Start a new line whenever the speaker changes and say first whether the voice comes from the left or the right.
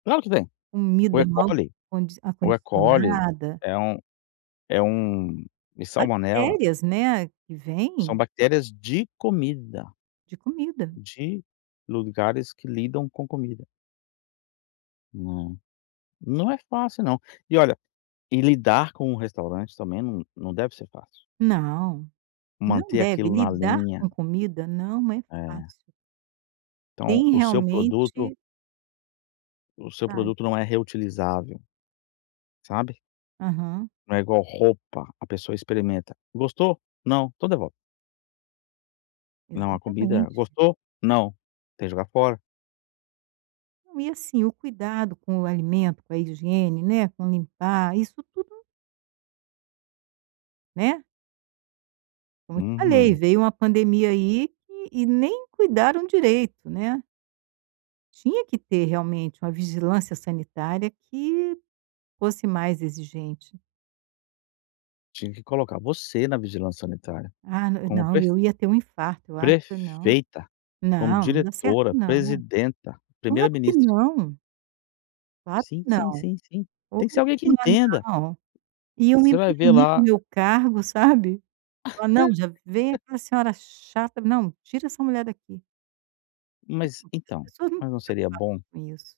left: Claro que tem. O
right: Comida mal
left: Ecoli
right: condic
left: o Ecoli
right: acondicionada.
left: é um é um e salmonela
right: Bactérias, né, que
left: são
right: vem
left: bactérias de comida,
right: de comida.
left: de lugares que lidam com comida. Não, não é fácil não. E olha, e lidar com o restaurante também não não deve ser fácil.
right: Não, não
left: Manter
right: deve
left: aquilo na
right: lidar
left: linha.
right: com comida não é
left: É.
right: fácil
left: Então,
right: tem
left: o seu produto
right: realmente
left: o seu
right: sabe.
left: produto não é reutilizável, sabe?
right: Aham.
left: Não é igual roupa, a pessoa experimenta, gostou? Não, então devolve. Não, a comida,
right: Exatamente.
left: gostou? Não, tem que jogar fora.
right: Não e assim, o cuidado com o alimento, com a higiene, né, com limpar, isso tudo Né? Como eu te falei,
left: Uhum.
right: veio uma pandemia aí que e nem cuidaram direito, né? Tinha que ter realmente uma vigilância sanitária que fosse mais exigente.
left: Tinha que colocar você na vigilância sanitária,
right: Ah na
left: como
right: não,
left: pref
right: eu ia ter um infarto, eu acho que não.
left: prefeita, como
right: Não, não dá certo
left: diretora,
right: não.
left: presidenta,
right: Claro que
left: primeira-ministra.
right: não. Claro
left: Sim,
right: que
left: sim,
right: não
left: sim, sim. Tem que ser alguém que entenda.
right: [unintelligible] Iam me
left: Você vai ver
right: banir do
left: lá
right: meu cargo sabe? Falar: "Não já vem aquela senhora chata, não, tira essa mulher daqui".
left: Mas,
right: As
left: então,
right: pessoas não
left: mas
right: estao
left: não seria
right: preocupadas
left: bom?
right: com isso.